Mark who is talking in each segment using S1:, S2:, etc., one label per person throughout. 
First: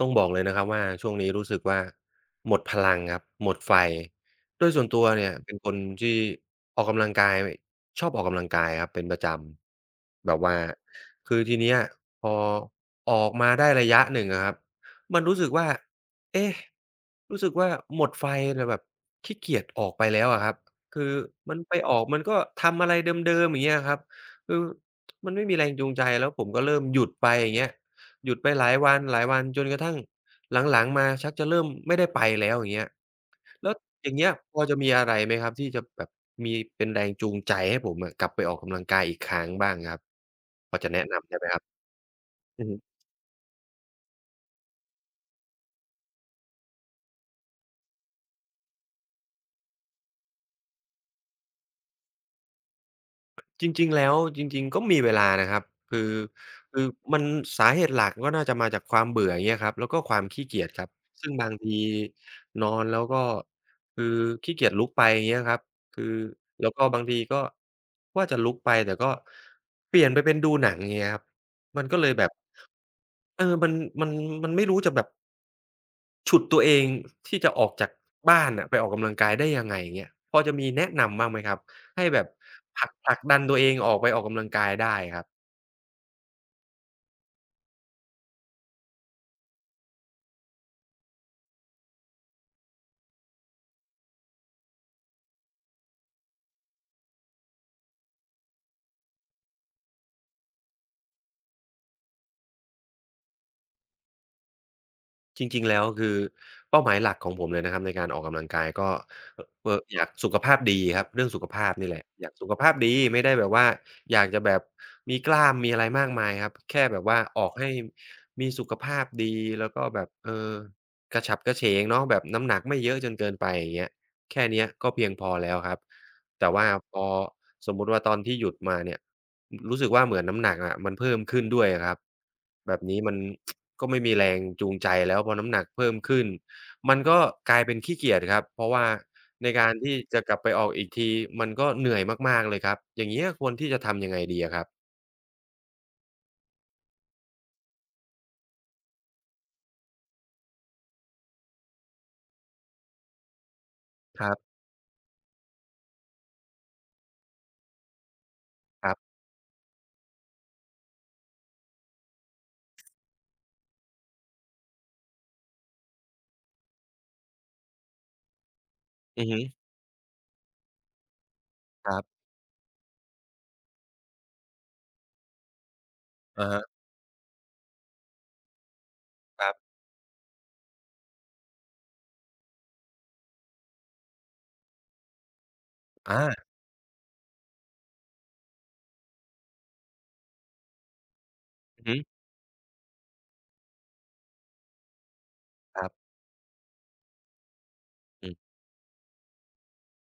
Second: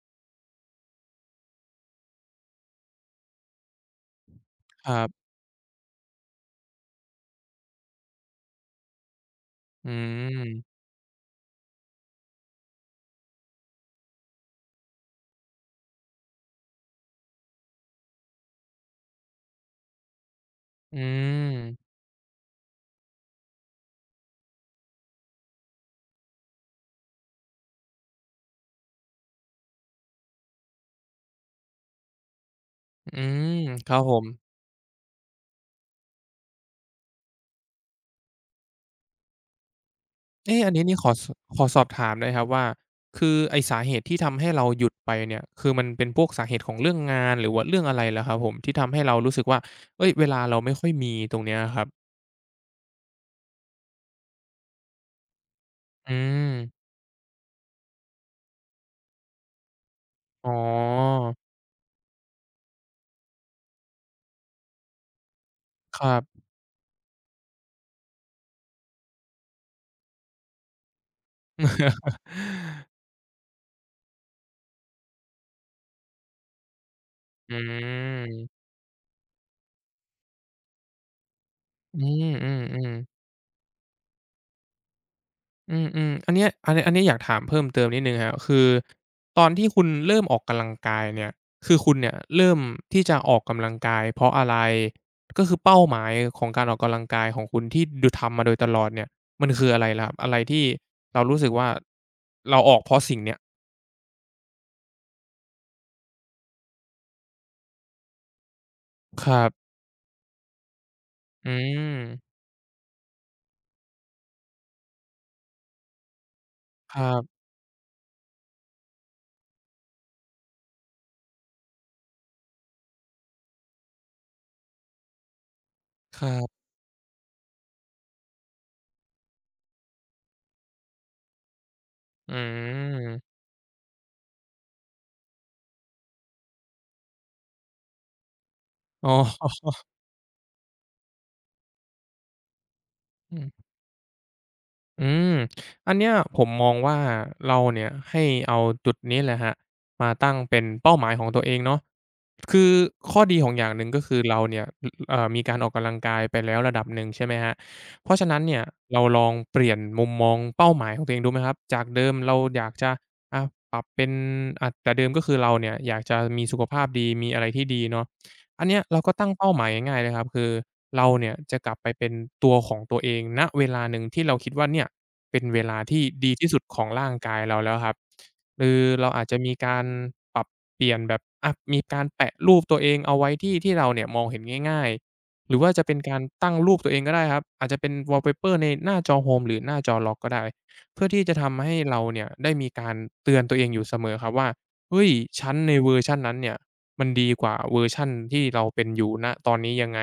S1: ต้องบอกเลยนะครับว่า ช่วงนี้รู้สึกว่าหมดพลังครับ หมดไฟ โดยส่ว
S2: ค
S1: น
S2: ร
S1: ต
S2: ั
S1: ัว
S2: บ
S1: เนี่ยเป็นคนที่ออกกำลังกาย ชอบออกกำลังกายครับเป็นประจ
S2: อื
S1: ำแบบว่า
S2: ม
S1: คือทีเนี้ยพอออกมาได้ระยะ 1 อะครับ มันรู้สึกว่า เอ๊ะ รู้สึกว่าหมดไฟ แต่แบบขี้เกียจ ออกไปแล้วอะครับ
S2: อื
S1: คือมันไป
S2: ม
S1: ออก มันก็ทำอะไรเดิม ๆ อย่างเงี้ยอะครับ คือ มันไม่มีแรงจูงใจ แล้วผมก็เริ่มหยุดไปอย่างเงี้ย หยุดไปหลายวัน หลายวัน จนกระทั่งหลัง ๆ มา ชักจะเริ่มไม่ได้ไปแล้วอย่างเงี้ย
S2: อืม
S1: แล้ว
S2: ครับ
S1: อย่
S2: ผ
S1: างเงี
S2: ม
S1: ้ย พอจะมีอะไรไหมครับ ที่จะแบบมีเป็นแรงจูงใจให้ผมอะ กลับไปออกกำลังกายอีกครั้งบ้างครับ
S2: เอ๊ะ อั
S1: พ
S2: น
S1: อ
S2: นี้
S1: จะ
S2: นี่
S1: แนะ
S2: ขอ
S1: น
S2: ส
S1: ำได้ไหมค
S2: ข
S1: รับ?
S2: อสอบถามหน่อยครับว่
S1: อื
S2: า
S1: อฮึ
S2: คือไอ้สาเหตุที่ทำให้เราหยุดไปเนี่ย คือมันเป็นพวกสาเหตุ ของเรื่องงาน หรือว่าเรื่องอะไรเหรอครับผม ที่ทำให้เรารู้สึกว่า เอ๊ย เวลาเราไม่ค่อยมีตรงเนี้ยครับ?
S1: จริง ๆ แล้ว จริง ๆ ก็มีเวลานะครับ คือ
S2: อืม
S1: คือมันสาเหตุหลัก ก็น่าจะมาจากความเบื่ออย่างเงี้ยครับ แล้วก็ความขี้
S2: อ๋
S1: เกียจครับ ซึ่ง
S2: อ
S1: บางทีนอนแล้ว ก็คือขี้เกียจลุกไปอย่างเงี้ยครับ ค
S2: ค
S1: ือ
S2: รับ
S1: แล้วก็บางทีก็ว่าจะลุกไป แต่ก็เปลี่ยนไปเป็นดูหนังอย่างเงี้ยครับ มันก็เลยแบบ เออ มัน มัน มันไม่รู้จะแบบ ฉุดตัวเอง ที่จ
S2: อ
S1: ะออกจากบ้า
S2: ืม
S1: นอะไปออกกำลังกายได้ยังไงเงี้ย พอจะมีแนะนำบ้างไหมครับ?
S2: อื
S1: ให้แบ
S2: ม
S1: บ
S2: อื
S1: ผลั
S2: อ
S1: ก ผ
S2: ๆ
S1: ลักดันตัวเองออกไปออกกำลังกายได้ครับ
S2: อืม ๆ อันเนี้ย อันเนี้ยอยากถามเพิ่มเติมนิดหนึ่งครับ คือ ตอนที่คุณเริ่มออกกำลังกาย เนี่ย คือคุณเนี่ย เริ่มที่จะออกกำลังกายเพราะอะไร? ก็คือเป้าหมายของการออกกำลังกายของคุณที่ ด ทำมาโดย ตลอดเนี่ย มันคืออะไรล่ะครับ อะไรที่เรารู้สึกว่าเราออกเพราะสิ่งเนี้ย?
S1: จริง ๆ แล้ว คือ เป้าหมายหลักของผมเลยนะครับในการออกกำลังกาย ก็
S2: ครั
S1: อ
S2: บ
S1: เอ่อ อยากสุขภาพดีครับ เรื่องสุข
S2: อื
S1: ภาพนี่แหละ
S2: ม
S1: อยากสุขภาพดีไม่ได้แบบว่า อยากจะแบบมีกล้ามมีอะไรมากมายครับ แค่
S2: ค
S1: แบ
S2: ร
S1: บ
S2: ั
S1: ว่า
S2: บ
S1: ออกให้มีสุขภาพดี แล้วก็แบบ เออ กระฉับกระเฉงเนาะแบบน้ำหนักไม่เยอะจนเกินไปอย่างเงี้ย แค่เนี้ยก็เพียงพอแล้วครับ
S2: ครั
S1: แต
S2: บ
S1: ่ว่าพอสมมุติว่า ตอนที่หยุดมาเนี่ยรู้สึกว่าเหมือนน้ำหนักอะ มันเพิ่มขึ้นด้วยอะครับ
S2: อ
S1: แบบนี้มัน
S2: ืม
S1: ก็ไม่มีแรงจูงใจ แล้วพอน้ำหนักเพิ่มขึ้น มันก็กลายเป็นขี้เกียจครับ เพราะว่า
S2: อ๋
S1: ในการ
S2: อ
S1: ที่จะกลับไปออกอีกทีมันก็เหนื่อยมาก ๆ เลยครับ อย่างเงี้ย
S2: อื
S1: ควร
S2: ม
S1: ที่จะทำยังไงดีอะครับ?
S2: อืม อันเนี้ยผมมองว่า เราเนี่ยให้เอาจุดนี้แหละครับ มาตั้งเป็นเป้าหมายของตัวเองเนาะ คือข้อดีของอย่างหนึ่ง ก็คือ
S1: คร
S2: เ
S1: ั
S2: ร
S1: บ
S2: าเนี่ย เอ่อ มีการออกกำลังกายไปแล้วระดับหนึ่ง ใช่ไหมครับ เพราะฉะนั้นเนี่ย
S1: ครับ
S2: เราลองเปลี่ยนมุมมองเป้าหมายของตัวเองดูไหมครับ? จากเดิมเราอยากจะ อะ ปรับเป็น อะ แต่เดิมก็คือเราเนี่ยอยากจะมีสุขภาพดี มีอะไรที่ดีเนาะ อันเนี้ยเราก็
S1: อ
S2: ต
S1: ื
S2: ั
S1: อ
S2: ้ง
S1: ฮ
S2: เป้า
S1: ึ
S2: หมายง่าย ๆ เลยครับ คือเราเนี่ยจะกลับไป
S1: ครั
S2: เป
S1: บ
S2: ็นตัวของตัวเอง ณ เวลาหนึ่งที่เราคิดว่าเนี่ยเป็นเวลาที่ดี
S1: อ
S2: ที
S1: ะ
S2: ่ส
S1: ฮ
S2: ุด
S1: ะ
S2: ของร่างกายเราแล้วครับ คือเราอาจจะ
S1: คร
S2: ม
S1: ั
S2: ี
S1: บ
S2: การปรับเปลี่ยนแบบ อะ มีการแปะรูปตัวเองเอาไว้ที่ ที่เราเนี่ยมองเห็นง่าย ๆ หรือว่าจะเป็นก
S1: อ
S2: าร
S1: า
S2: ตั้งรูปตัวเองก็ได้ครับ อาจจะเป็นวอลล์เพเปอร์ในหน้าจอโฮมหรือหน้าจอล็อกก็ได้ เพื่อที่จะทำให้
S1: ฮ
S2: เรา
S1: ึ
S2: เนี่ย ได้มีการเตือนตัวเองอยู่เสมอครับว่า เฮ้ย ฉันใน
S1: คร
S2: เ
S1: ั
S2: ว
S1: บ
S2: อร์ชันนั้นเนี่ย มันดีกว่าเวอร์ชัน
S1: อือ
S2: ที่เราเป็นอยู่ ณ ตอนนี้ยังไง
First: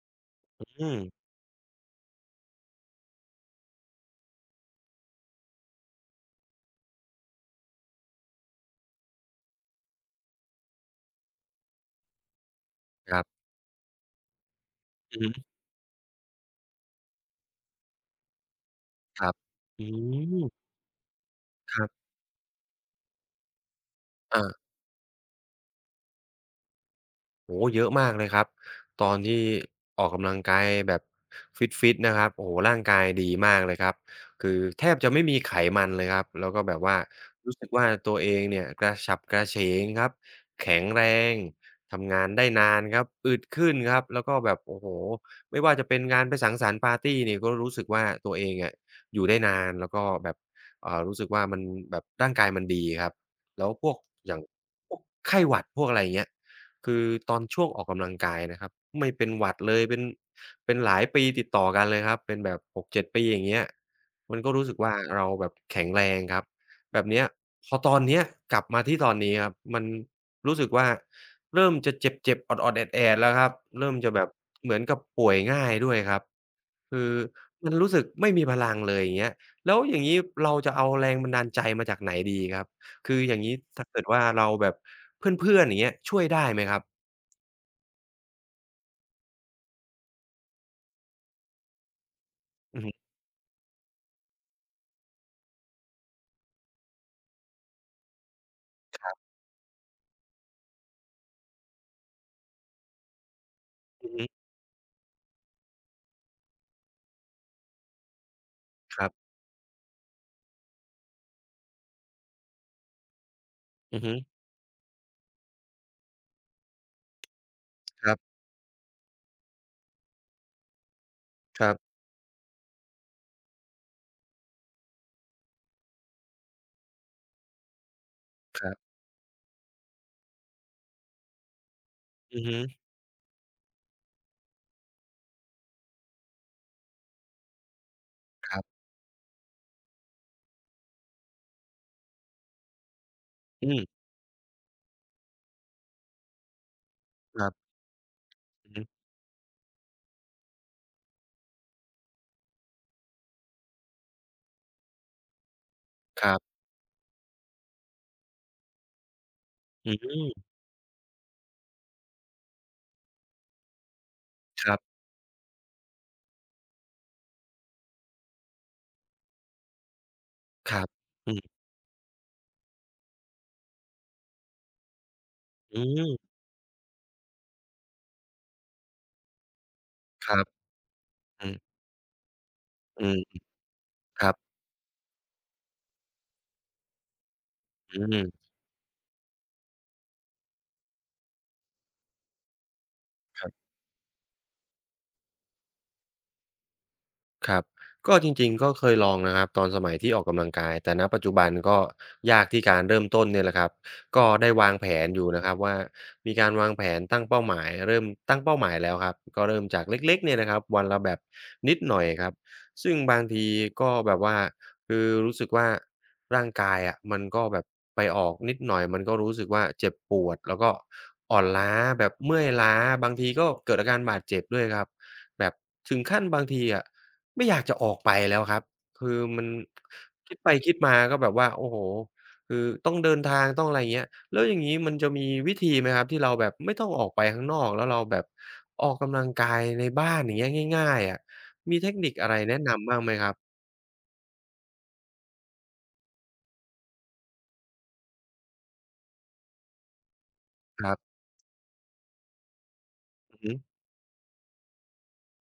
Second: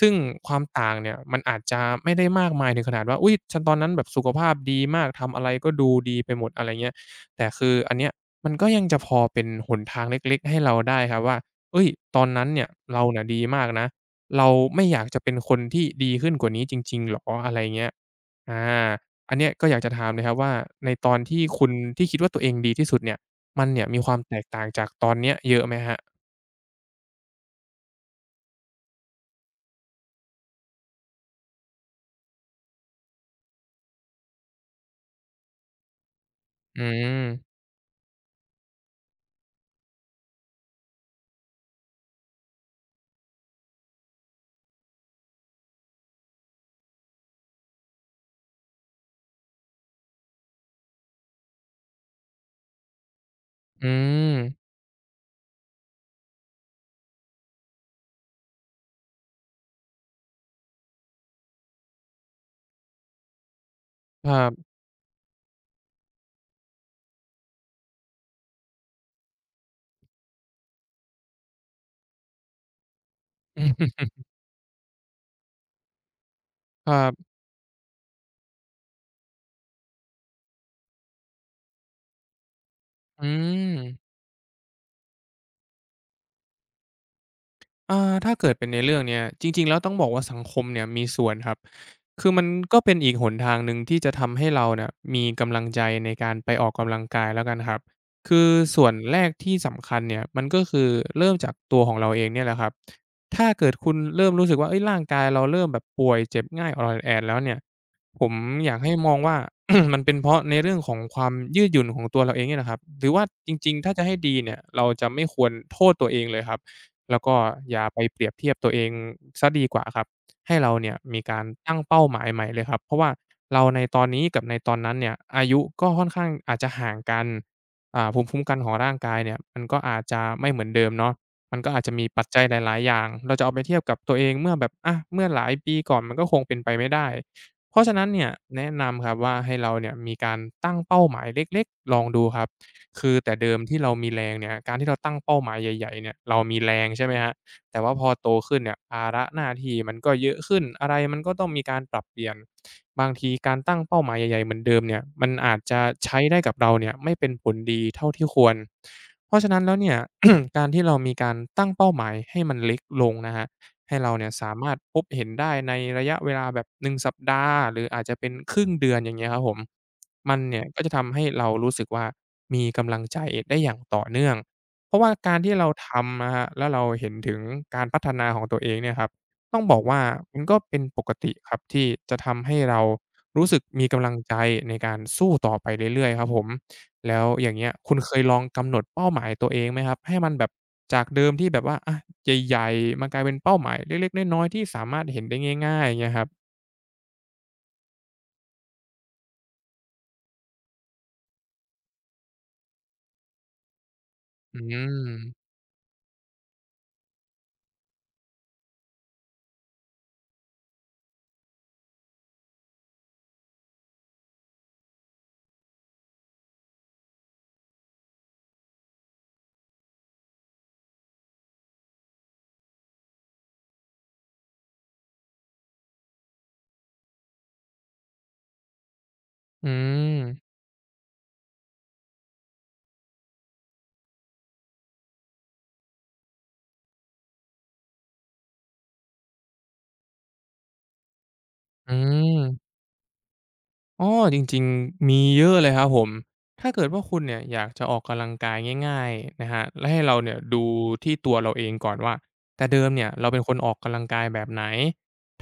S2: ซึ่งควา
S1: อ
S2: ม
S1: ือ
S2: ต
S1: ฮ
S2: ่
S1: ึ
S2: างเนี่ย มันอาจจะไม่ได้มากมายถึงขนาดว่า อุ๊ย ตอนนั้นแบบสุขภาพดีมาก ทำอะไรก็ดูดีไปหมด อะไรอย่างเงี้ย แต่คืออันเนี้ยมันก็ยังจะพอเป็นหนทางเล็ก ๆ ให้เราได้ครับว่า เอ๊ย ตอนนั้นเนี่ย เรา
S1: ครับ
S2: ดีมากนะ เราไม่อยาก
S1: อ
S2: จ
S1: ื
S2: ะ
S1: อฮ
S2: เป็น
S1: ึ
S2: คนที่ดีขึ้นกว่านี้จริง ๆ เหรอ? อะไรอย่างเงี้ย อ่า
S1: คร
S2: อ
S1: ั
S2: ั
S1: บ
S2: นเนี้ยก็อยา
S1: อ
S2: ก
S1: ื
S2: จะถามเลยครับว่
S1: ม
S2: า ในตอนที่คุณ
S1: ครับ
S2: ที่คิดว่าตัวเองดีที่สุดเนี่ย มันเนี่ยมีความแต
S1: อ
S2: กต
S1: า
S2: ่างจากตอนเนี้ยเยอะไหมครับ?
S1: โอ้โฮ เยอะมากเลยครับ ตอนที่ ออกกำลังกายแบบฟิต ๆ นะครับ โอ้โฮ ร่างกายดีมากเลยครับ คือแทบจะไม่มีไขมันเลยครับ แล้วก็แบ
S2: อื
S1: บว่า
S2: ม
S1: รู้สึกว่า ตัวเองเนี่ยกระฉับ กระเฉงครับ แข็งแรง ทำงาน ได้นานครับ อึดขึ้นครับ แล้วก็แบบ โอ้โฮ ไม่ว่าจะเป็นงานไปสังสรรค์ปาร์ตีนี่ ก็รู้สึกว่าตัวเองเนี่ยอยู่ได้นาน แล้วก็แบบ อ่า รู้สึกว่า มันแบบร่างกายมันดีครับ แล้ว
S2: อ
S1: พ
S2: ื
S1: วก อย่าง
S2: ม
S1: พวกไข้หวัดพวก อะไรอย่างเงี้ย คือตอนช่วงออกกำลังกายนะครับ ไม่เป็นหวัดเลย เป็น เป็นหลายปีติดต่อกันเลยครับ เป็นแบบ 6-7 ปี อย่างเงี้ย
S2: ค
S1: ม
S2: ร
S1: ั
S2: ั
S1: นก็
S2: บ
S1: รู้สึกว่า เราแบบแข็งแรงครับแบบเนี้ย พอตอนเนี้ย กลับมาที่ตอนนี้ครับ มันรู้สึกว่าเริ่มจะเจ็บ ๆ ออด ๆ แอด ๆ แล้วครับ เริ่มจะแบบ เหมือนกับป่วยง่ายด้วยครับ
S2: คร
S1: ค
S2: ั
S1: ือ
S2: บ
S1: มันรู้สึกไม่มีพลังเลยอย่างเงี้ย แล้วอย่างงี้เราจะเอาแรงบันดาลใจมาจากไหนดีครับ? คือ
S2: อื
S1: อย่างงี้ถ้าเก
S2: ม
S1: ิดว่าเราแบบเพื่อน ๆ อย่างเงี้ย ช่วยได้ไหมครับ?
S2: อ่า ถ้าเกิดเป็นในเรื่องเนี้ย จริง ๆ แล้วต้องบอกว่าสังคมเนี่ยมีส่วนครับ คือมันก
S1: อ
S2: ็
S1: ือฮ
S2: เป
S1: ึ
S2: ็นอีก หนทางหนึ่งที่จะทำให้เราน่ะ มีกำลังใจในการไปออกกำลังกายแล้วกันครับ คือส่วน
S1: ครั
S2: แ
S1: บ
S2: รกที่สำคัญเนี่ย มันก็คือเริ่มจากตัวของเราเองเนี่ยแหละครับ ถ้า เกิดคุณ
S1: อือฮ
S2: เริ
S1: ึ
S2: ่มรู้สึกว่า เฮ่ย ร่างกายเราเริ่มแบบป่วยเจ็บง่าย ออด ๆ แอด ๆ แล้วเนี่ย ผมอยากให้
S1: ครั
S2: ม
S1: บ
S2: องว่า มันเป็นเพราะในเรื่องของความยืดหยุ่นของตัวเราเองเนี่ยแหละครับ หรือว่าจริง ๆ ถ้า
S1: อื
S2: จ
S1: อ
S2: ะใ
S1: ฮ
S2: ห
S1: ึ
S2: ้ดีเนี่ย เรา จะไม่ควรโทษตัวเองเลยครับ แล้วก็อย่าไป
S1: ครั
S2: เป
S1: บ
S2: รียบเทียบตัวเองเสียดีกว่าครับ ให้เราเนี่ยมีการ
S1: คร
S2: ต
S1: ั
S2: ั้
S1: บ
S2: งเป้าหมายใหม่เลยครับ เพราะว่าเราในตอนนี้กับในตอนนั้นเนี่ย อายุก็ค่อนข้างอาจจะห่างกัน อ่า ภูมิคุ้มกัน
S1: ค
S2: ข
S1: ร
S2: อ
S1: ั
S2: ง
S1: บ
S2: ร่างกายเนี่ย มันก็อาจจะไม่เหมือนเดิมเนาะ มันก็อาจจะมีปัจ
S1: อ
S2: จ
S1: ื
S2: ั
S1: อ
S2: ย
S1: ฮ
S2: ห
S1: ึ
S2: ลาย ๆ อย่าง เราจะเอาไปเทียบกับตัวเองเมื่อแบบ อา เมื่อหลายปีก่อน มันก็คงเป็นไปไม่ได้ เพราะฉะนั้นเนี่ย
S1: คร
S2: แ
S1: ั
S2: น
S1: บ
S2: ะนำครับว่า ให้เราเนี่ยมีการตั้งเป้าหมายเล็ก ๆ ลองดูครับ คือแต่เดิม
S1: อื
S2: ที่
S1: ม
S2: เรามีแรงเนี่ย การที่เราตั้งเป้าหมายใหญ่ ๆ เนี่ย เรามีแรง ใช่ไหมครับ
S1: ครับ
S2: แต่ว่าพอ โตขึ้น
S1: อื
S2: เนี
S1: อ
S2: ่ย
S1: ฮึ
S2: ภาระหน้าที่ มันก็เยอะขึ้น อะไรมันก็ต้องมีการปรับเปลี่ยน บางทีการตั้งเป้าหมายใหญ่ ๆ เหมือนเดิมเนี่ย มันอาจจะใช้
S1: คร
S2: ได
S1: ั
S2: ้
S1: บ
S2: กับเราเนี่ย ไม่เป็นผลดีเท่าที่ควร เพราะฉะนั้นแล้วเน
S1: อ
S2: ี่
S1: ื้อ
S2: ย
S1: ฮือ
S2: การที่เรามีการตั้งเป้าหมาย ให้มันเล็กลงนะครับ ให้เราเนี่ยสาม
S1: ค
S2: า
S1: ร
S2: ร
S1: ั
S2: ถ
S1: บ
S2: พบเห็นได้ในระยะเวลาแบบ 1 สัปดาห์ หรืออาจจะเป็นครึ่งเดือน อย่างเงี้ยครับผม มันเนี่ย
S1: ค
S2: ก
S1: ร
S2: ็
S1: ั
S2: จ
S1: บ
S2: ะทำให้
S1: อื
S2: เร
S1: ม
S2: า รู้สึกว่ามีกำลังใจได้อย่างต่อเนื่อง เพราะว่าการที่เรา
S1: อื
S2: ท
S1: ม
S2: ำนะครับ แล้วเราเห็นถึงการพัฒนาของตัวเองเนี่ยครับ ต้องบอกว่า
S1: คร
S2: ม
S1: ั
S2: ัน
S1: บ
S2: ก็เป็นปกติ
S1: อื
S2: ครั
S1: ม
S2: บ ที่จะทำให้เรา
S1: อืม อื
S2: ร
S1: อ
S2: ู้สึกมีกำลัง
S1: ครั
S2: ใจ
S1: บ
S2: ในการสู้ต่อไปเรื่อย ๆ ครับผม แล้วอย่างเงี้ย คุ
S1: อ
S2: ณ
S1: ื
S2: เคยล
S1: ม
S2: องกำหนดเป้าหมายตัวเองไหมครับ ให้มันแบบจากเดิมที่แบบว่า อา ใหญ่ ๆ มากลายเป็น
S1: ค
S2: เ
S1: รั
S2: ป้
S1: บ
S2: าหมายเล็ก ๆ น้อย ๆ ที่สามารถเห็นได้ง่าย ๆ อย่างเงี้ยครับ?
S1: ครับ ก็จริง ๆ ก็เคยลองนะครับตอนสมัยที่ ออกกำลังกาย แต่ ณ ปัจจุบันก็ยากที่การเริ่มต้นเนี่ยแหละครับ ก็ได้
S2: อื
S1: วางแผนอยู่
S2: ม
S1: นะครับว่า มีการวางแผนตั้งเป้าหมาย เริ่มตั้งเป้าหมายแล้วครับ ก็เริ่มจากเล็ก ๆ เนี่ยนะครับ วันละแบบนิดหน่อยครับ ซึ่งบางทีก็แบบว่าคือรู้สึกว่า ร่างกายอะมันก็แบบไปออกนิดหน่อย มันก็รู้สึกว่าเจ็บปวด แล้วก็อ่อนล้าแบบเมื่อยล้า บางทีก็ เกิดอาการบาดเจ็บด้วยครับ แบบถึงขั้นบางทีอะ ไม่อยากจะออกไปแล้วครับ คือมัน
S2: อื
S1: คิ
S2: ม
S1: ดไปคิดมาก็แบบว่า โอ้โฮ คือต้องเดินทางต้อง อะไรเงี้ย แล้วอย่างงี้มันจะมีวิธีไหมครับ ที่เราแบบไม่ต้องออกไปข้างนอก แล้วเราแบบออกกำลังกายในบ้าน อย่างเงี้ย ง่าย ๆ อะ มีเท
S2: อื
S1: คนิคอะไรแน
S2: ม
S1: ะนำบ้างไหมครับ?
S2: อ้อ จริง ๆ มีเยอะเลยครับผม ถ้าเกิดว่าคุณเนี่ยอยากจะออกกำลังกายง่าย ๆ นะครับ แล้วให้เราเนี่ย ดู
S1: ครับ
S2: ที่ตัวเราเองก่อนว่า แต่เดิมเนี่ยเรา
S1: อ
S2: เป
S1: ื
S2: ็
S1: อ
S2: น
S1: ฮ
S2: ค
S1: ึ
S2: นออกกำลังกายแบบไหน?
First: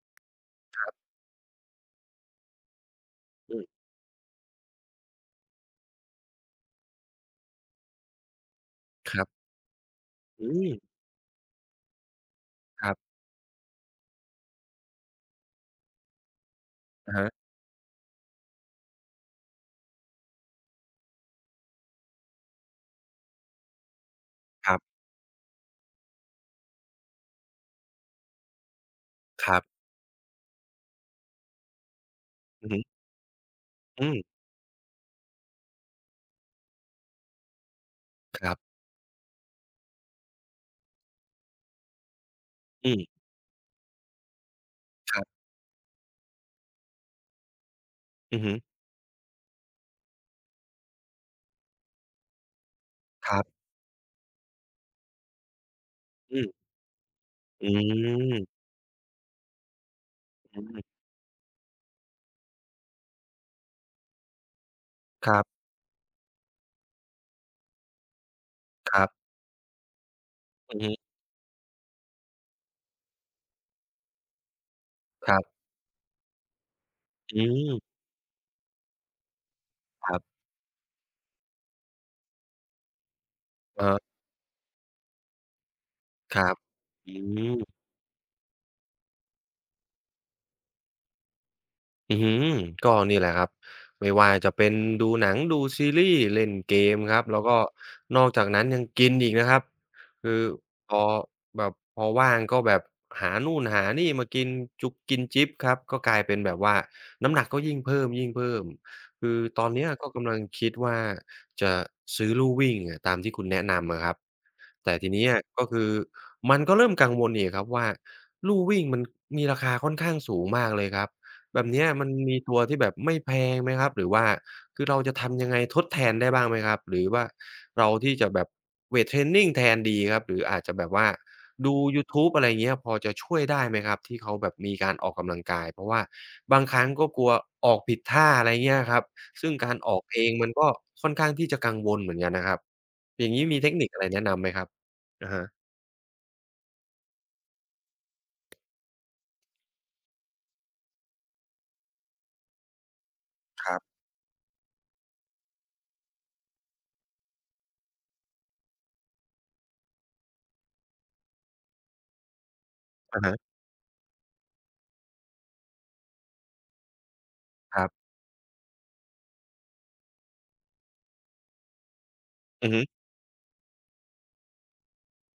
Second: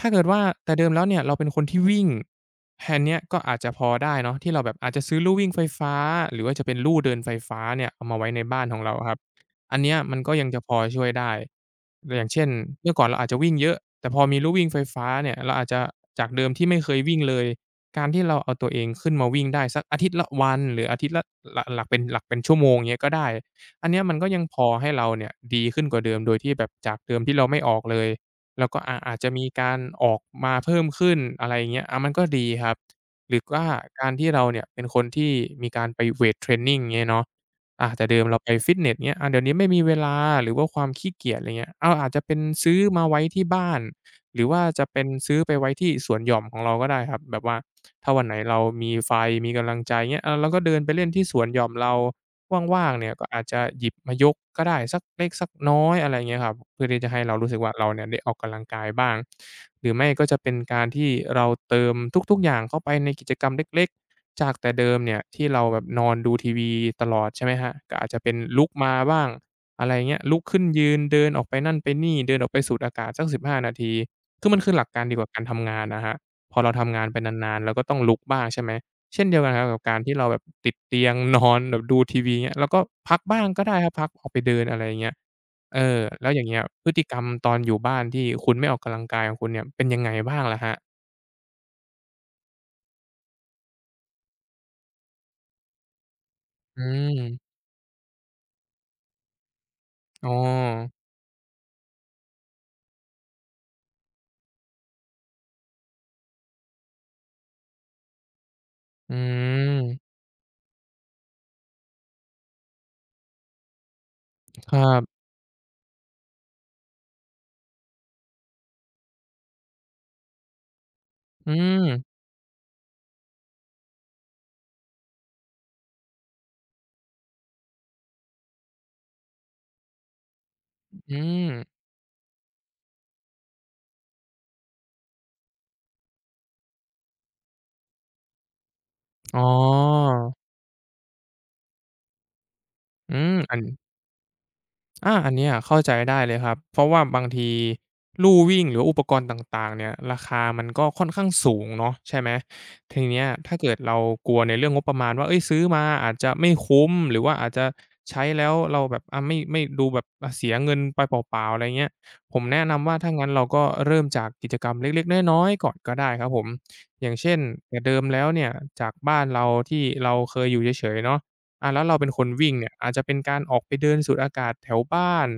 S2: ถ้าเกิดว่าแต่เด
S1: ค
S2: ิ
S1: รับ
S2: มแล้วเนี่ย เราเป็นคนที่วิ่ง แฮเนี้ยก็อ
S1: อ
S2: า
S1: ื
S2: จจ
S1: ม
S2: ะพอได้เนาะ ที่เราแบบอาจจะซื้อลู่วิ่งไฟฟ้า หรือว่าจะเป็นลู่เดินไฟฟ้าเนี่ยเอามาไว้ในบ้านของเราอะค
S1: ค
S2: รับ
S1: รับ
S2: อันเนี้ยมันก็ย
S1: อ
S2: ั
S1: ื
S2: งจะพอ
S1: ม
S2: ช่วยได้ ตัวอย่างเช่น
S1: ค
S2: เม
S1: ร
S2: ื่
S1: ับ
S2: อก่อนเราอาจจะวิ่งเยอะ แต่พอมีลู่วิ่งไฟฟ้าเนี่ย เราอาจจะจากเดิมที่ไม่เคย
S1: อ
S2: วิ
S1: ะ
S2: ่ง
S1: ฮะ
S2: เลย การที่เราเอาตัวเองขึ้นมาวิ่งได้สักอาทิตย์ละวัน หรืออาทิตย์ละ หละ หลักเป็น หลักเป็นชั่วโมงเงี้ย ก็ได้ อันเนี้ยมันก็ยังพอ
S1: ครับ
S2: ให้เราเนี่ยดีขึ้นกว่า เดิม โดยที่แบบจากเดิมที่เราไม่ออกเลย เราก็ อ่า อาจจะมี
S1: ครั
S2: ก
S1: บ
S2: ารออกมาเพิ่มขึ้น อะไรเงี้ย อ่า มันก็ดีค
S1: อื
S2: ร
S1: อ
S2: ั
S1: ฮ
S2: บ
S1: ึ
S2: หรือว่า
S1: อ
S2: ก
S1: ื
S2: าร
S1: ม
S2: ที่เราเนี่ยเป็นคนที่มีการไปเวตเทรนนิง เงี้ยเนาะ อะ แต่เดิมเรา
S1: คร
S2: ไป
S1: ับ
S2: ฟิตเนส เงี้ย อ่า เดี๋ยวนี้ไม่มีเวลา หรือว่าความขี้เกียจ ไรเงี้ย อา อาจจะเป็นซื้อ
S1: อื
S2: มา
S1: ม
S2: ไว้ที่บ้าน หรือว่าจะเป็น
S1: ครับ
S2: ซื้อไปไว้ที่สวนหย่อมของเราก็ได้ครับ แบบว่า ถ้าวันไห
S1: อ
S2: น
S1: ือฮ
S2: เ
S1: ึ
S2: รามีไฟมีกำลังใจ เงี้ย อา เราก็เดินไปเล่นที่สวนหย่อมเรา ว่าง ๆ เนี่ยก็
S1: ค
S2: อ
S1: ร
S2: า
S1: ั
S2: จ
S1: บ
S2: จะหยิบมายกก็ได้สักเล็กสักน้อย อะไรเง
S1: อ
S2: ี้ยค
S1: ืม
S2: รับ เพื่อที่จะให้เรารู้สึก
S1: อ
S2: ว่า เรา เนี่ยได้ออกก
S1: ืม
S2: ำลังกายบ้าง หรือไม่ก็จะเป็
S1: อ
S2: น
S1: ื
S2: ก
S1: ม
S2: ารที่เราเติมทุก ๆ อย่างเข้าไปในกิจกรรมเล็ก ๆ จากแต่เดิมเนี่ย
S1: คร
S2: ท
S1: ับ
S2: ี่เราแบบนอนดูทีวีตลอด ใช่ไหมครับ ก็อาจจะเป็นลุกมา
S1: ครับ
S2: บ้าง อะไรเงี้ย ลุกขึ้น
S1: อือ
S2: ย
S1: ฮ
S2: ื
S1: ึ
S2: น เดินออกไปนั่นไปนี่ เดินออกไปสูดอากาศสัก 15 นาที คือ มันคือหลักการเดียวกันกั
S1: ค
S2: บ
S1: ร
S2: ก
S1: ั
S2: าร
S1: บ
S2: ทำงานนะครับ พอเราทำงานไป
S1: อื
S2: นาน ๆ เรา
S1: ม
S2: ก็ต้องลุกบ้าง ใช่ไหม เช่นเดียวกันครับกับการท
S1: ค
S2: ี่
S1: รั
S2: เ
S1: บ
S2: ราแบบ ติดเตียงนอนแบบดูทีวีเงี้ย เราก็พักบ้างก็ได้
S1: อื
S2: ค
S1: อ
S2: รั
S1: ฮ
S2: บ
S1: ึ
S2: พัก ออกไปเดิน อะไรเงี้ย เออ แล้ว
S1: ค
S2: อย
S1: ร
S2: ่างเ
S1: ั
S2: ง
S1: บ
S2: ี้ย พฤติ
S1: อื
S2: กรรมตอน
S1: ม
S2: อยู่บ้านที่คุณไม่ออกกำลังกายของคุณเนี่ย เป็นยังไงบ้างล่ะครับ?
S1: อื้อฮือ ก็นี่แหละครับ ไม่ว่าจะเป็นดูหนัง ดูซีรีส์ เล่นเก
S2: อื
S1: มครับ แล
S2: ม
S1: ้วก็นอกจากนั้น ยังกินอีกนะครับ
S2: อ
S1: ค
S2: ้
S1: ือ
S2: อ
S1: พอ แบบพอว่างก็แบบหานู่นหานี่มากินจุ๊กกินจิ๊บครับ ก็กลายเป็นแบบว่า น้ำหนักก็ยิ่งเพิ่ม
S2: อื
S1: ๆ คือตอนเนี้ย
S2: ม
S1: ก็กำลังคิดว่าจะซื้อลู่วิ่งอะ ตามที่คุณแนะนำอะครับ
S2: ครั
S1: แต่ท
S2: บ
S1: ีเนี้ย ก็คือมันก็เริ่มกังวลอีกครับว่า ลู่วิ่งมันมีราคาค่อนข้างสูงมากเลยครับ
S2: อื
S1: แบบเนี้ย
S2: ม
S1: มันมีตัวที่แบบไม่แพงไหมครับ? หรือว่าคือเราจะทำยังไงทดแทนได้บ้างไหมครับ? หรือว่าเราที่จะแบบเวตเทรนนิงแทนดีครับ? หรืออาจจะแบบว่า
S2: อืม
S1: ดูยูทูบ อะไรเงี้ย พอจะช่วยได้ไหมครับ? ที่เขาแบบมีการออกกำลังกาย เพราะว่าบางครั้งก็กลัวออกผิดท่า อะไรเงี้ยอะครับ
S2: อ๋
S1: ซ
S2: อ
S1: ึ่งการออกเอง มันก็ค่อนข้างที่จะกังวลเหมือนกันนะครับ
S2: อื
S1: อย่
S2: ม
S1: างงี้
S2: อั
S1: มี
S2: น
S1: เทคนิค อะไรแนะนำไหมครับ?
S2: อ่า
S1: อ
S2: อั
S1: ะ
S2: น
S1: ฮ
S2: เนี
S1: ะ
S2: ้ยอะเข้าใจได้เลยครับ เพราะว่าบางที ลู่วิ่งหรืออุปกรณ์ต่าง ๆ เนี่ย ราคามันก็ค่อนข้างสูงเนาะ ใช่ไหม ทีเนี้ยถ้าเก
S1: ค
S2: ิ
S1: รั
S2: ด
S1: บ
S2: เรากลัว ในเรื่องงบประมาณว่า เฮ่ย ซื้อมาอาจจะไม่คุ้ม หรือว่าอาจจะ ใช้แล้วเราแบบ อะ ไม่ ไม่ ดูแบบ อะ เสียเงินไปเปล่า ๆ อะไรเงี้ย ผมแนะนำว่า ถ้า
S1: อะ
S2: งั
S1: ฮ
S2: ้น
S1: ะ
S2: เราก็เริ่มจากกิจกรรมเล็ก ๆ น้อย ๆ ก่อนก็ได้ครับผม อย่างเช่น แต
S1: ค
S2: ่
S1: รั
S2: เ
S1: บ
S2: ดิมแล้วเนี่ยจากบ้านเราที่เราเคยอยู่เฉย ๆ เนาะ อะ แล้วเราเป็นคนวิ่งเน
S1: อื
S2: ี่
S1: อ
S2: ย
S1: ฮึ
S2: อาจจะเป็นการออกไปเดินสูดอากาศแถวบ้าน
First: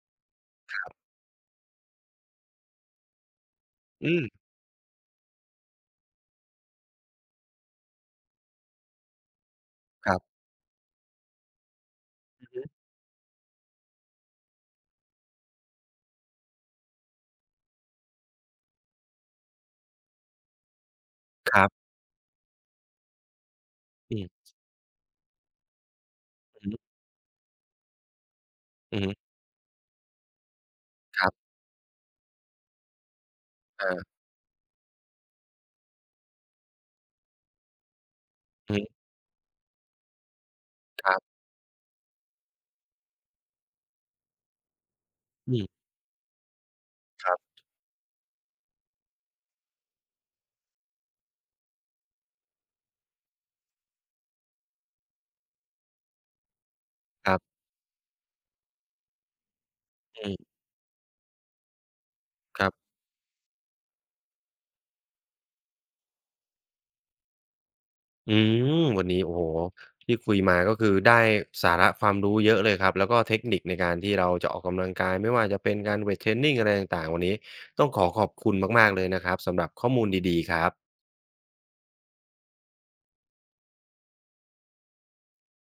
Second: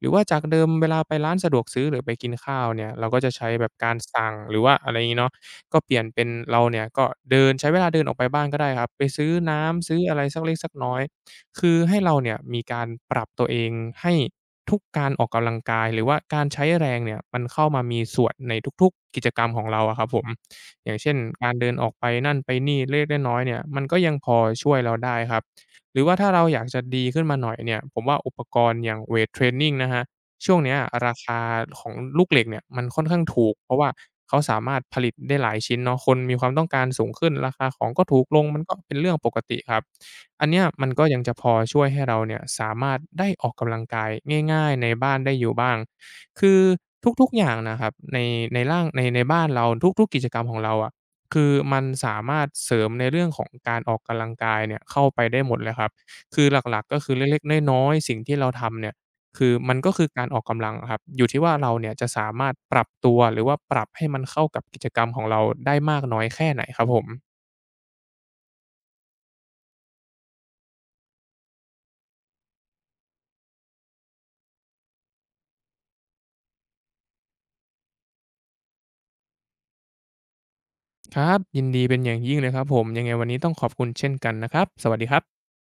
S2: หรือว่าจากเดิม
S1: คร
S2: เว
S1: ับ
S2: ลาไปร้านสะดวกซื้อ หรือไปกินข้าวเนี่ย เราก็จะใช้แบบการ
S1: อ
S2: ส
S1: ืม
S2: ั่ง หรือว่าอะไรงี้เนาะ ก็เปลี่ยนเป็นเราเนี่ยก็เดิน ใช้เวลาเดินออกไปบ้างก็ได้ครับ ไปซื้อน้ำ ซื้อ
S1: คร
S2: อะ
S1: ั
S2: ไร
S1: บ
S2: สักเล็กสักน้อย คือให้เราเนี่ย
S1: อือ
S2: ม
S1: ฮึ
S2: ีการปรับตัวเอง ให้ ทุกการออกกำลังกาย หรือว่าการใช้แรงเนี่ย มันเข้ามามีส่วนในทุก ๆ กิจกรรมของเราอะครับผม อย่างเช่น ก
S1: ค
S2: าร
S1: ร
S2: เด
S1: ั
S2: ิ
S1: บ
S2: นออกไปนั่นไปนี่เล็ก ๆ น้อย ๆ เนี่ย มันก็ยั
S1: อ
S2: ง
S1: ื
S2: พอ
S1: ม
S2: ช่วยเราได้ครับ หรือว่าถ้าเราอยา
S1: อ
S2: ก
S1: ือฮ
S2: จ
S1: ึ
S2: ะดีขึ้นมาหน่อยเนี่ย ผมว่าอุปกรณ์อย่
S1: อื
S2: า
S1: อ
S2: ง
S1: ฮ
S2: เว
S1: ึ
S2: ตเทรนนิงนะครับ ช่วงเนี้ย รา
S1: ค
S2: ค
S1: รับ
S2: าของลูกเหล็กเนี่ย มันค่อนข้างถูก เพราะว่า
S1: เออ
S2: เขาสามารถผลิตได้หลายชิ้นเนาะ คนมีความต้องการสูงขึ้น ราคาของก็ถูกลง มันก
S1: อื
S2: ็
S1: อฮึ
S2: เป็นเรื่องปกติครับ อันเนี้ยมันก็
S1: คร
S2: ย
S1: ั
S2: ั
S1: บ
S2: งจะพอช่วยให้เราเนี่ย สามารถได้ออกกำลังกายง่าย ๆ ในบ้านได้อย
S1: อ
S2: ู่
S1: ื
S2: บ
S1: ม
S2: ้าง คือทุ
S1: ค
S2: ก
S1: ร
S2: ๆ
S1: ั
S2: อย่าง
S1: บ
S2: นะครับ ใน ในร่าง ใน ในบ้านเรา ทุก ๆ กิจกรรมของเราอะ คือมันสามารถเสริมในเรื่องของการออกกำลังกายเนี่ยเข้าไปได้หมดเลยครับ คือหลัก ๆ ก็คือเ
S1: คร
S2: ล
S1: ั
S2: ็
S1: บ
S2: ก ๆ น้อย ๆ สิ่งที่เราทำเนี่ย คือ มันก็คือก
S1: อ
S2: าร
S1: ืม
S2: ออกกำลังอะครับ อยู่ที่ว่าเราเนี่ยจะสามารถ
S1: ครับ
S2: ปรับตัว หรือว่าปรับให้มันเข้ากับกิจกรรมของเราได้มากน้อยแค่ไหนครับผม
S1: อืม วันนี้ โอ้โฮ ที่คุยมาก็คือได้สาระความรู้เยอะเลยครับ แล้วก็เทคนิคในการที่เราจะออกกำลังกาย ไม่ว่าจะเป็นการเวตเทรนนิงอะไรต่าง ๆ วันนี้ต้องขอขอบคุณมาก ๆ เลยนะครับ สำหรับข้อมูลดี ๆ ครับ
S2: ครับ ยินดีเป็นอย่างยิ่งเลยครับผม ยังไงวันนี้ต้องขอบคุณเช่นกันนะครับ สวัสดีครับ